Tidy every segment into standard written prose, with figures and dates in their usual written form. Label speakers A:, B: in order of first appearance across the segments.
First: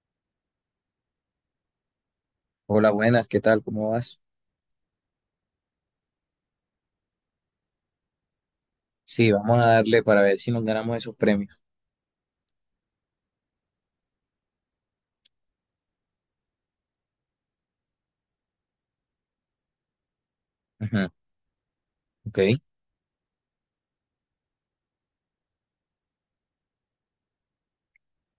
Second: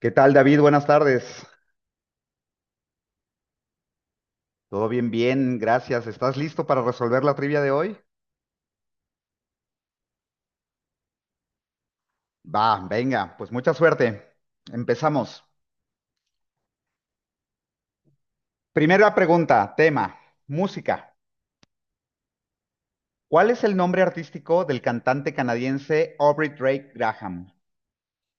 A: ¿Qué tal, David? Buenas tardes.
B: Hola, buenas, ¿qué tal? ¿Cómo vas?
A: Todo bien, gracias. ¿Estás listo para resolver la trivia de hoy?
B: Sí, vamos a darle para ver si nos ganamos esos premios.
A: Va, venga, pues mucha suerte. Empezamos. Primera pregunta, tema, música.
B: Ujú, ok.
A: ¿Cuál es el nombre artístico del cantante canadiense Aubrey Drake Graham?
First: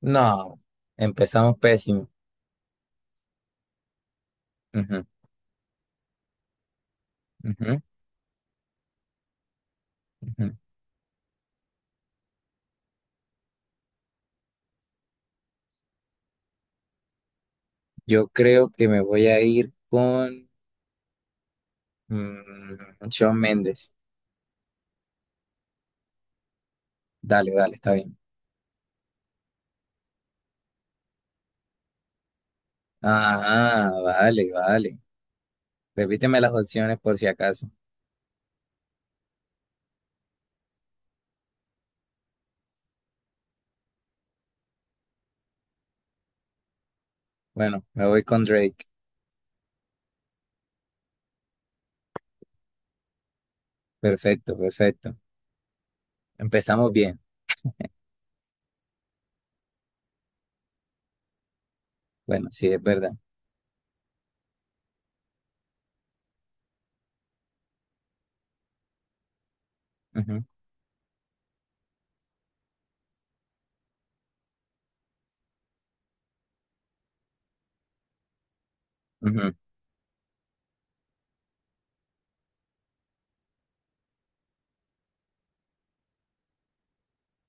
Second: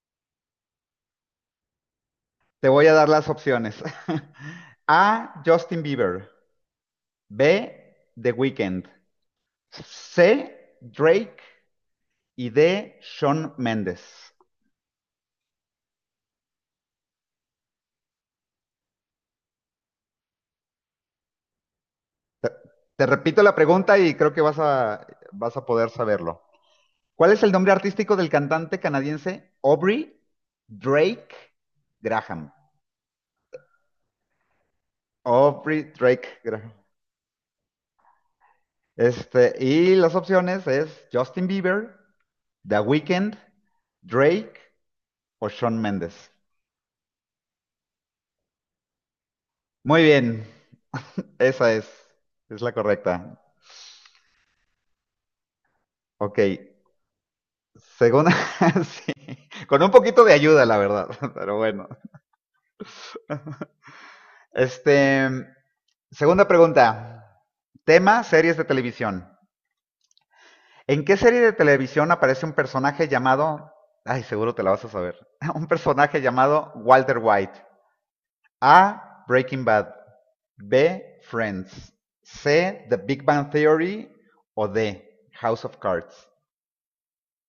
B: No, empezamos pésimo.
A: Te voy a dar las opciones.
B: Ujú,
A: A. Justin Bieber.
B: ujú,
A: B. The Weeknd. C.
B: ujú.
A: Drake. Y D. Shawn Mendes.
B: Yo creo que me voy a ir con
A: Te, te
B: Shawn
A: repito la
B: Méndez.
A: pregunta y creo que vas a poder saberlo. ¿Cuál es
B: Dale,
A: el nombre
B: dale, está
A: artístico
B: bien.
A: del cantante canadiense Aubrey Drake Graham?
B: Ah, vale, vale.
A: Aubrey Drake
B: Repíteme las
A: Graham.
B: opciones por si acaso.
A: Este, y las opciones es Justin Bieber, The Weeknd, Drake o Shawn Mendes.
B: Bueno, me voy con Drake.
A: Muy bien, esa es, es la correcta.
B: Perfecto, perfecto.
A: Ok,
B: Empezamos bien.
A: según, sí, con un poquito de ayuda, la verdad, pero bueno.
B: Bueno, sí, es verdad.
A: Este, segunda pregunta. Tema, series de televisión. ¿En qué serie de televisión aparece un personaje llamado... Ay, seguro te la vas a saber. Un personaje llamado Walter White. A.
B: Ujú, ujú.
A: Breaking Bad. B. Friends. C. The Big Bang Theory. O D. House of Cards.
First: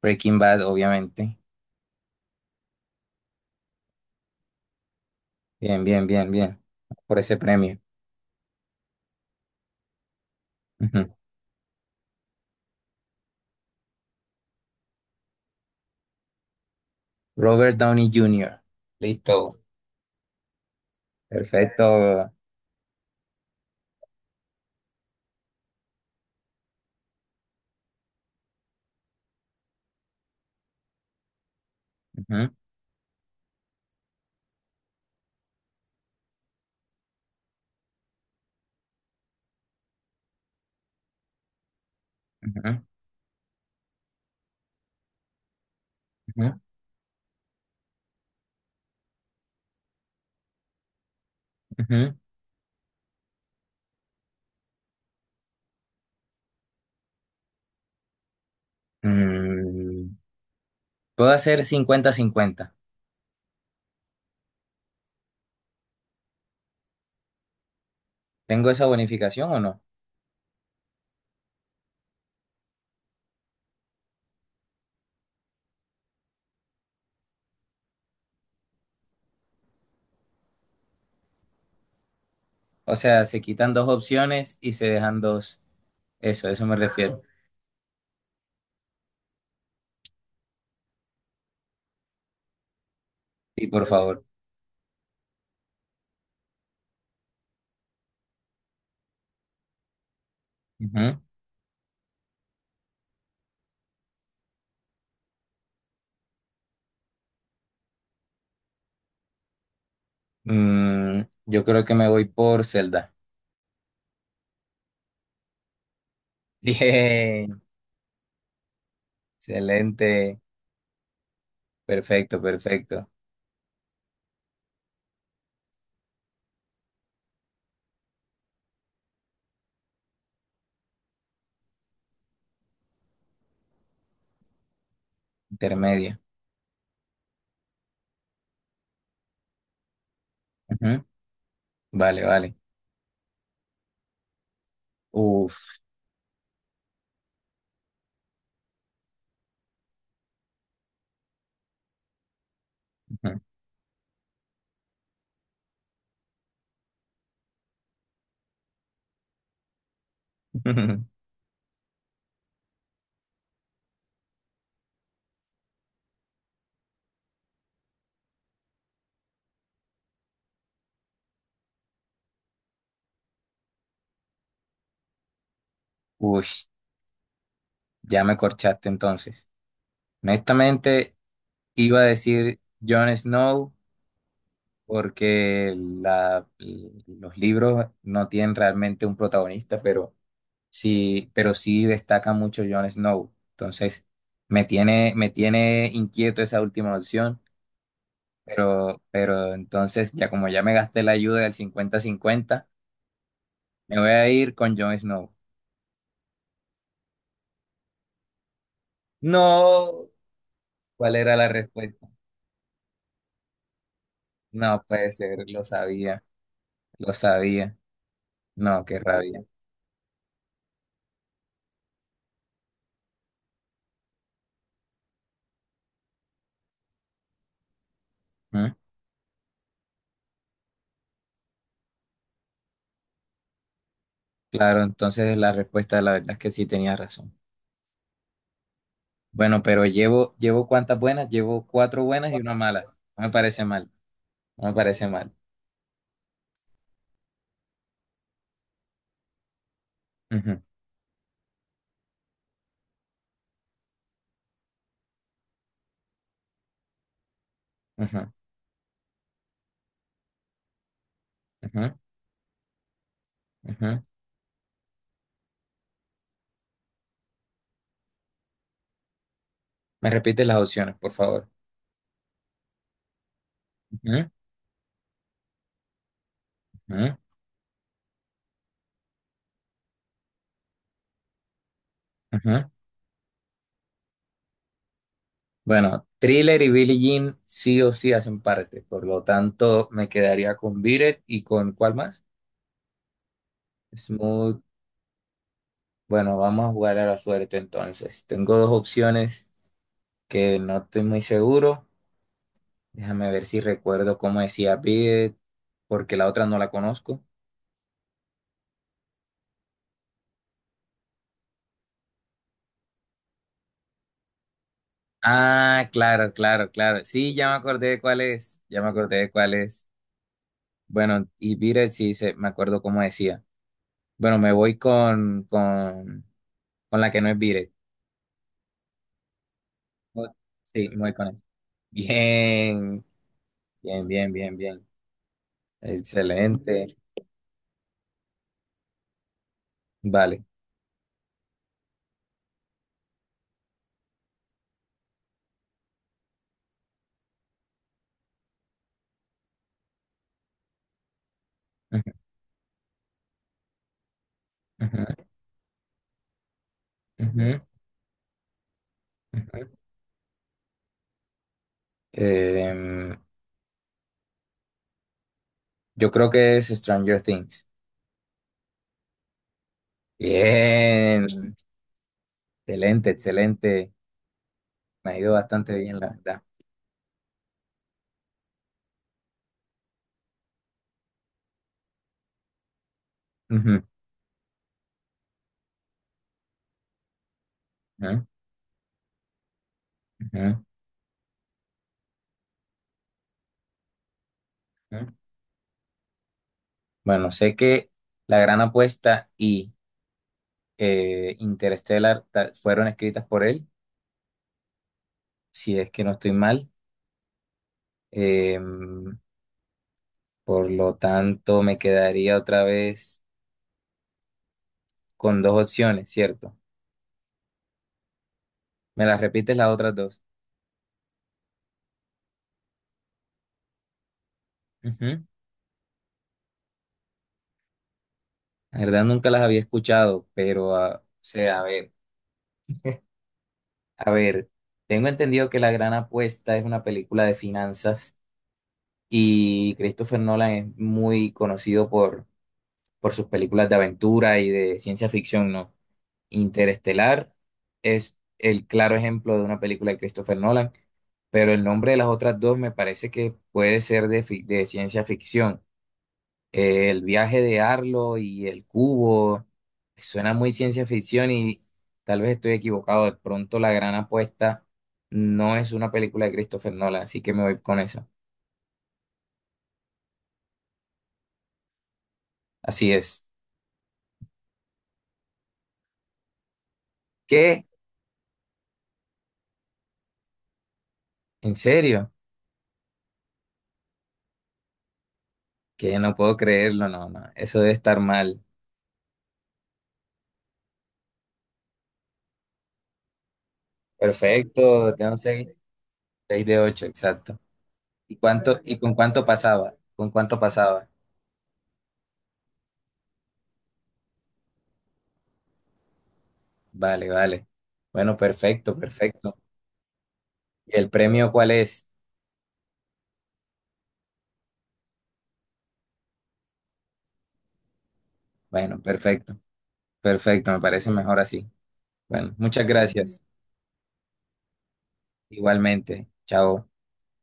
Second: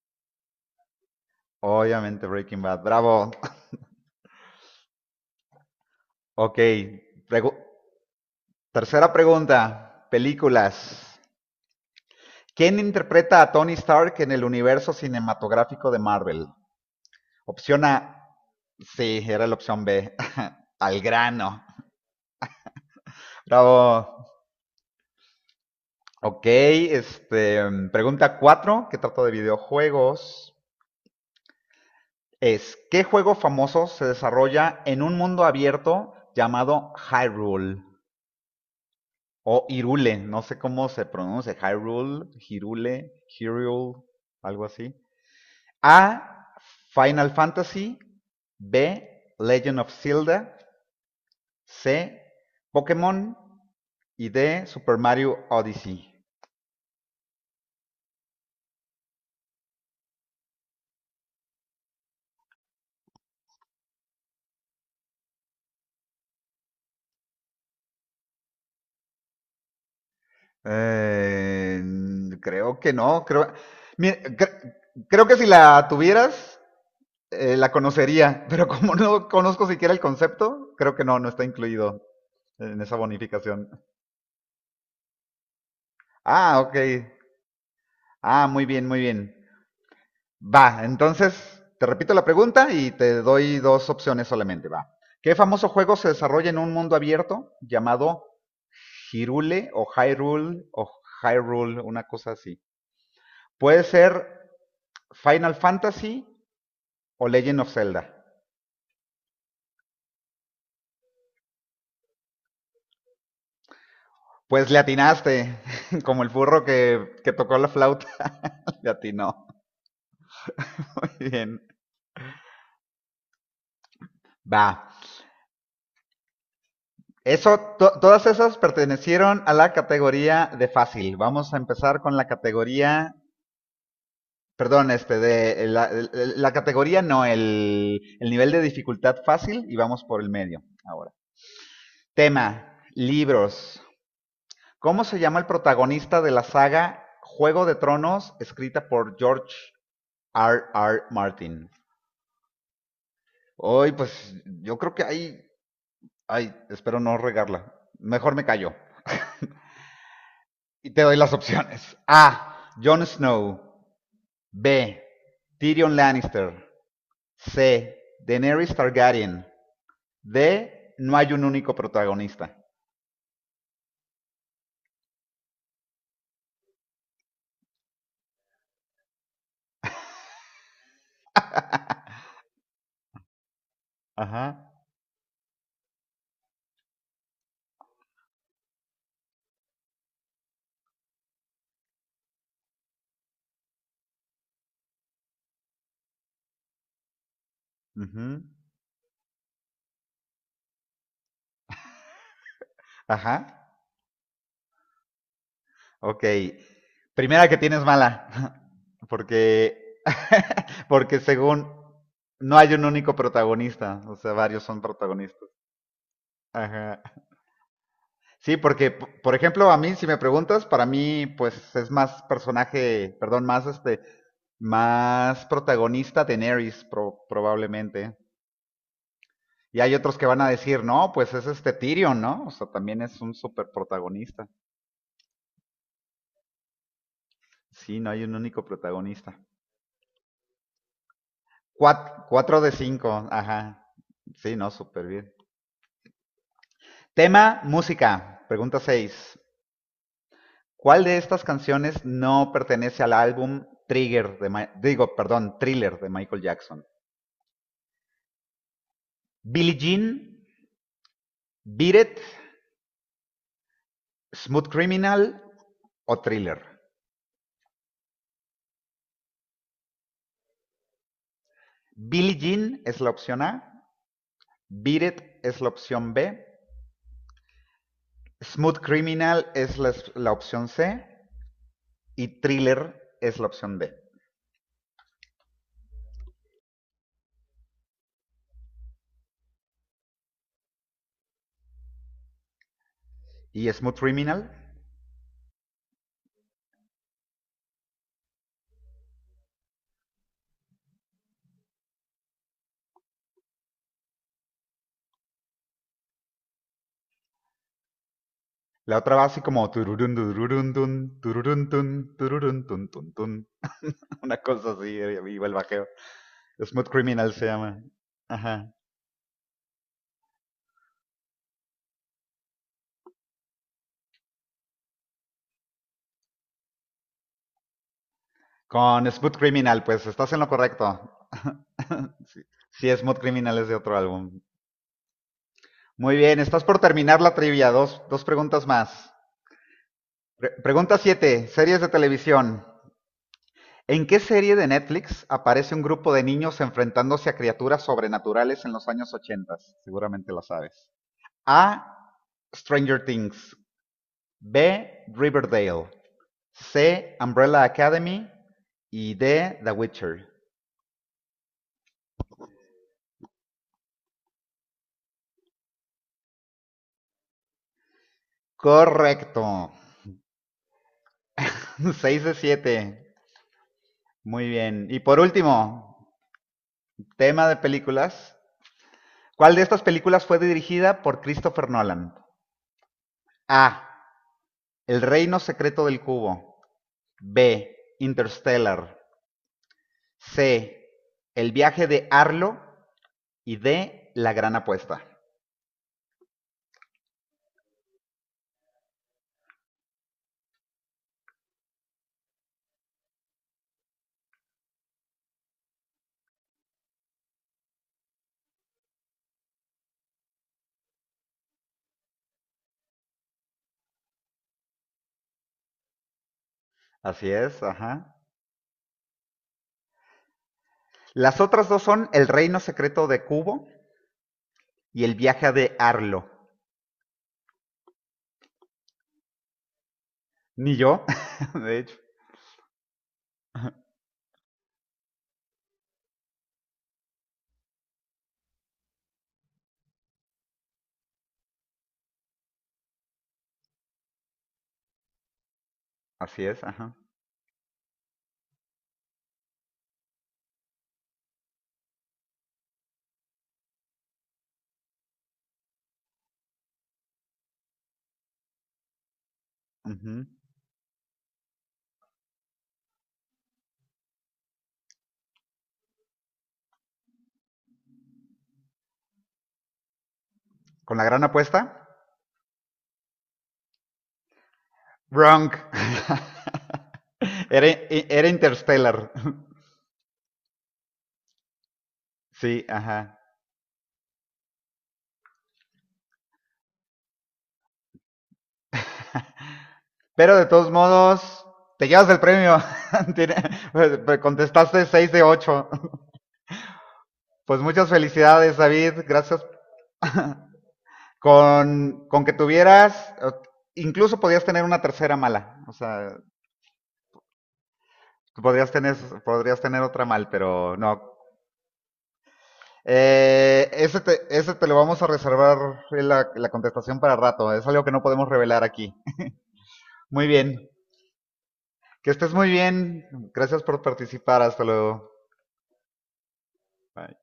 B: Breaking Bad, obviamente.
A: Obviamente Breaking Bad. Bravo.
B: Bien, bien, bien,
A: Ok.
B: bien. Por ese
A: Pregu-
B: premio.
A: Tercera pregunta. Películas.
B: Ujú.
A: ¿Quién interpreta a Tony Stark en el universo cinematográfico de Marvel?
B: Robert
A: Opción
B: Downey
A: A.
B: Jr.
A: Sí, era la
B: Listo.
A: opción B. Al grano.
B: Perfecto.
A: Bravo. Ok, este, pregunta cuatro, que trata de videojuegos,
B: Ujú,
A: es, ¿qué juego famoso se desarrolla en un mundo abierto llamado Hyrule? O Irule, no sé cómo se pronuncia, Hyrule,
B: ujú,
A: Hirule, Hyrule, algo así. A,
B: ujú,
A: Final Fantasy, B, Legend of Zelda,
B: ujú.
A: C, Pokémon y D, Super Mario Odyssey.
B: Mm, ¿Puedo hacer 50-50? ¿Tengo esa bonificación o no?
A: Eh, creo que no, creo, mi- cre- creo que si la tuvieras, la conocería, pero como no conozco siquiera el concepto, creo que no, no está incluido en
B: O
A: esa
B: sea, se
A: bonificación.
B: quitan dos opciones y se dejan dos. Eso,
A: Ah,
B: eso
A: ok.
B: me refiero.
A: Ah, muy bien, muy bien. Va, entonces te repito la pregunta y te doy
B: Y por
A: dos
B: favor.
A: opciones solamente. Va. ¿Qué famoso juego se desarrolla en un mundo abierto llamado Hyrule o Hyrule o
B: Ujú.
A: Hyrule, una cosa así? Puede ser Final Fantasy o Legend of Zelda.
B: Yo creo que me voy por Zelda.
A: Pues le atinaste, como el burro que tocó
B: Bien.
A: la flauta, le atinó.
B: Excelente.
A: Bien.
B: Perfecto, perfecto.
A: Va. Eso, todas esas pertenecieron a la categoría de fácil. Vamos a empezar con la categoría. Perdón, este, de la, de
B: Intermedia.
A: la categoría no, el nivel de dificultad fácil y vamos por el medio
B: Ujú.
A: ahora.
B: Vale, vale.
A: Tema, libros. ¿Cómo se llama el
B: Uf.
A: protagonista de la saga Juego de Tronos escrita por George R. R. Martin? Hoy, pues yo creo que ahí, ay, espero no regarla. Mejor me callo. Y te doy las opciones. A. Jon Snow. B. Tyrion Lannister. C. Daenerys Targaryen. De no hay un único protagonista.
B: Uy. Ya me corchaste entonces. Honestamente, iba a decir Jon Snow
A: Ajá.
B: porque los libros no tienen realmente un protagonista, pero sí destaca mucho Jon Snow. Entonces, me tiene inquieto esa última opción,
A: Ujú.
B: pero entonces, ya como ya me gasté la ayuda del cincuenta-cincuenta,
A: Ajá.
B: me voy a ir con Jon Snow.
A: Ok. Primera que tienes mala. Porque,
B: No, ¿cuál
A: porque
B: era la
A: según
B: respuesta?
A: no hay un único protagonista. O sea, varios son
B: No puede ser,
A: protagonistas.
B: lo sabía,
A: Ajá.
B: lo sabía.
A: Sí,
B: No,
A: porque,
B: qué
A: por
B: rabia.
A: ejemplo, a mí, si me preguntas, para mí, pues es más personaje, perdón, más este, más protagonista Daenerys, probablemente.
B: ¿Mm?
A: Y hay otros que van a decir, no, pues es este Tyrion, ¿no? O sea, también es un super protagonista.
B: Claro, entonces la respuesta, la verdad es que sí tenía razón.
A: Sí, no hay un único protagonista.
B: Bueno, pero llevo cuántas buenas, llevo cuatro buenas y una
A: Cuatro de
B: mala.
A: cinco,
B: No me parece
A: ajá.
B: mal,
A: Sí,
B: no
A: no,
B: me
A: súper
B: parece
A: bien.
B: mal.
A: Tema, música. Pregunta seis.
B: Ujú,
A: ¿Cuál de estas canciones no pertenece al álbum digo, perdón, Thriller de Michael Jackson?
B: ujú,
A: Billie Jean,
B: ujú,
A: Beat It,
B: ujú.
A: Smooth Criminal o Thriller.
B: Me repites las opciones, por favor.
A: Billie Jean es la opción A,
B: Ujú,
A: Beat It es la opción B,
B: ujú,
A: Smooth Criminal es la opción C y
B: ujú.
A: Thriller es la opción D.
B: Bueno, Thriller y Billie Jean sí o sí hacen parte, por lo tanto me quedaría con Biret y con ¿cuál más?
A: Y Smooth Criminal,
B: Smooth. Bueno, vamos a jugar a la suerte entonces. Tengo dos opciones que no estoy muy seguro. Déjame ver si recuerdo cómo decía Bid, porque la otra no la conozco.
A: la otra va así como tururun, tururun, tun, tururun, tun, tururun, tun, tun, tun. Una cosa así, viva el bajeo.
B: Ah, claro, claro,
A: Smooth
B: claro.
A: Criminal
B: Sí,
A: se
B: ya me
A: llama.
B: acordé de cuál es.
A: Ajá.
B: Ya me acordé de cuál es. Bueno, y Biret sí se, me acuerdo cómo decía. Bueno, me voy con la que no es Biret.
A: Con Smooth Criminal, pues estás
B: Bu-
A: en lo correcto.
B: Sí, me voy con él.
A: Sí,
B: Bien,
A: Smooth Criminal es de otro
B: bien,
A: álbum.
B: bien, bien, bien.
A: Muy bien, estás por
B: Excelente.
A: terminar la trivia. Dos preguntas más.
B: Vale.
A: Pregunta 7, series de televisión. ¿En qué serie de Netflix aparece un grupo de niños enfrentándose a criaturas sobrenaturales en los años 80? Seguramente la sabes. A.
B: Ujú,
A: Stranger Things. B.
B: ujú,
A: Riverdale. C.
B: ujú,
A: Umbrella Academy. Y D. The
B: ujú.
A: Witcher.
B: Em, yo creo que es Stranger Things.
A: Correcto.
B: Bien.
A: 6 de 7.
B: Excelente, excelente.
A: Muy bien. Y
B: Me ha
A: por
B: ido bastante bien,
A: último,
B: la verdad.
A: tema de películas. ¿Cuál de estas películas fue dirigida por Christopher Nolan? A.
B: Ujú,
A: El reino secreto del cubo. B.
B: ujú,
A: Interstellar.
B: ujú,
A: C. El viaje de Arlo. Y D. La gran apuesta.
B: ujú. Bueno, sé que La Gran Apuesta y Interstellar fueron escritas por él, si es que no estoy mal. Em, por lo tanto, me quedaría otra vez con dos opciones, ¿cierto?
A: Así es, ajá.
B: ¿Me las repites las otras dos?
A: Las otras dos son El reino secreto de Kubo y El
B: Ujú.
A: viaje de Arlo.
B: La verdad, nunca las había escuchado,
A: Ni
B: pero, ah,
A: yo,
B: o sea, a
A: de
B: ver.
A: hecho.
B: A ver, tengo entendido que La Gran Apuesta es una película de finanzas y Christopher Nolan es muy conocido por sus películas de aventura y de ciencia ficción, ¿no?
A: Así es, ajá.
B: Interestelar es el claro ejemplo de una película de Christopher Nolan, pero el nombre de las otras dos me parece que puede ser de ciencia ficción. El viaje de Arlo y el cubo
A: Ujú.
B: suena muy ciencia ficción y tal vez estoy equivocado. De pronto La Gran Apuesta no es una película de Christopher Nolan, así que me voy con esa.
A: Con La gran apuesta.
B: Así es.
A: Wrong.
B: ¿Qué
A: Era Interstellar.
B: ¿En serio?
A: Sí, ajá.
B: Que no puedo creerlo, no, no. Eso debe estar mal.
A: Pero de todos modos, te llevas el premio. Contestaste
B: Perfecto,
A: 6
B: tengo
A: de
B: seis,
A: 8.
B: 6 de 8, exacto.
A: Pues muchas
B: ¿Y
A: felicidades,
B: cuánto, y
A: David.
B: con cuánto
A: Gracias.
B: pasaba? ¿Con cuánto pasaba?
A: Con que tuvieras, incluso podías tener una tercera mala. O sea,
B: Vale, vale. Bueno,
A: podrías
B: perfecto,
A: tener,
B: perfecto.
A: podrías tener otra mal, pero
B: ¿Y el
A: no.
B: premio cuál es?
A: Ese te lo vamos a reservar la contestación para rato. Es algo que no podemos revelar
B: Bueno,
A: aquí.
B: perfecto,
A: Muy
B: perfecto, me
A: bien.
B: parece mejor así.
A: Que estés
B: Bueno,
A: muy
B: muchas
A: bien.
B: gracias.
A: Gracias por participar. Hasta luego.
B: Igualmente. Chao.
A: Bye.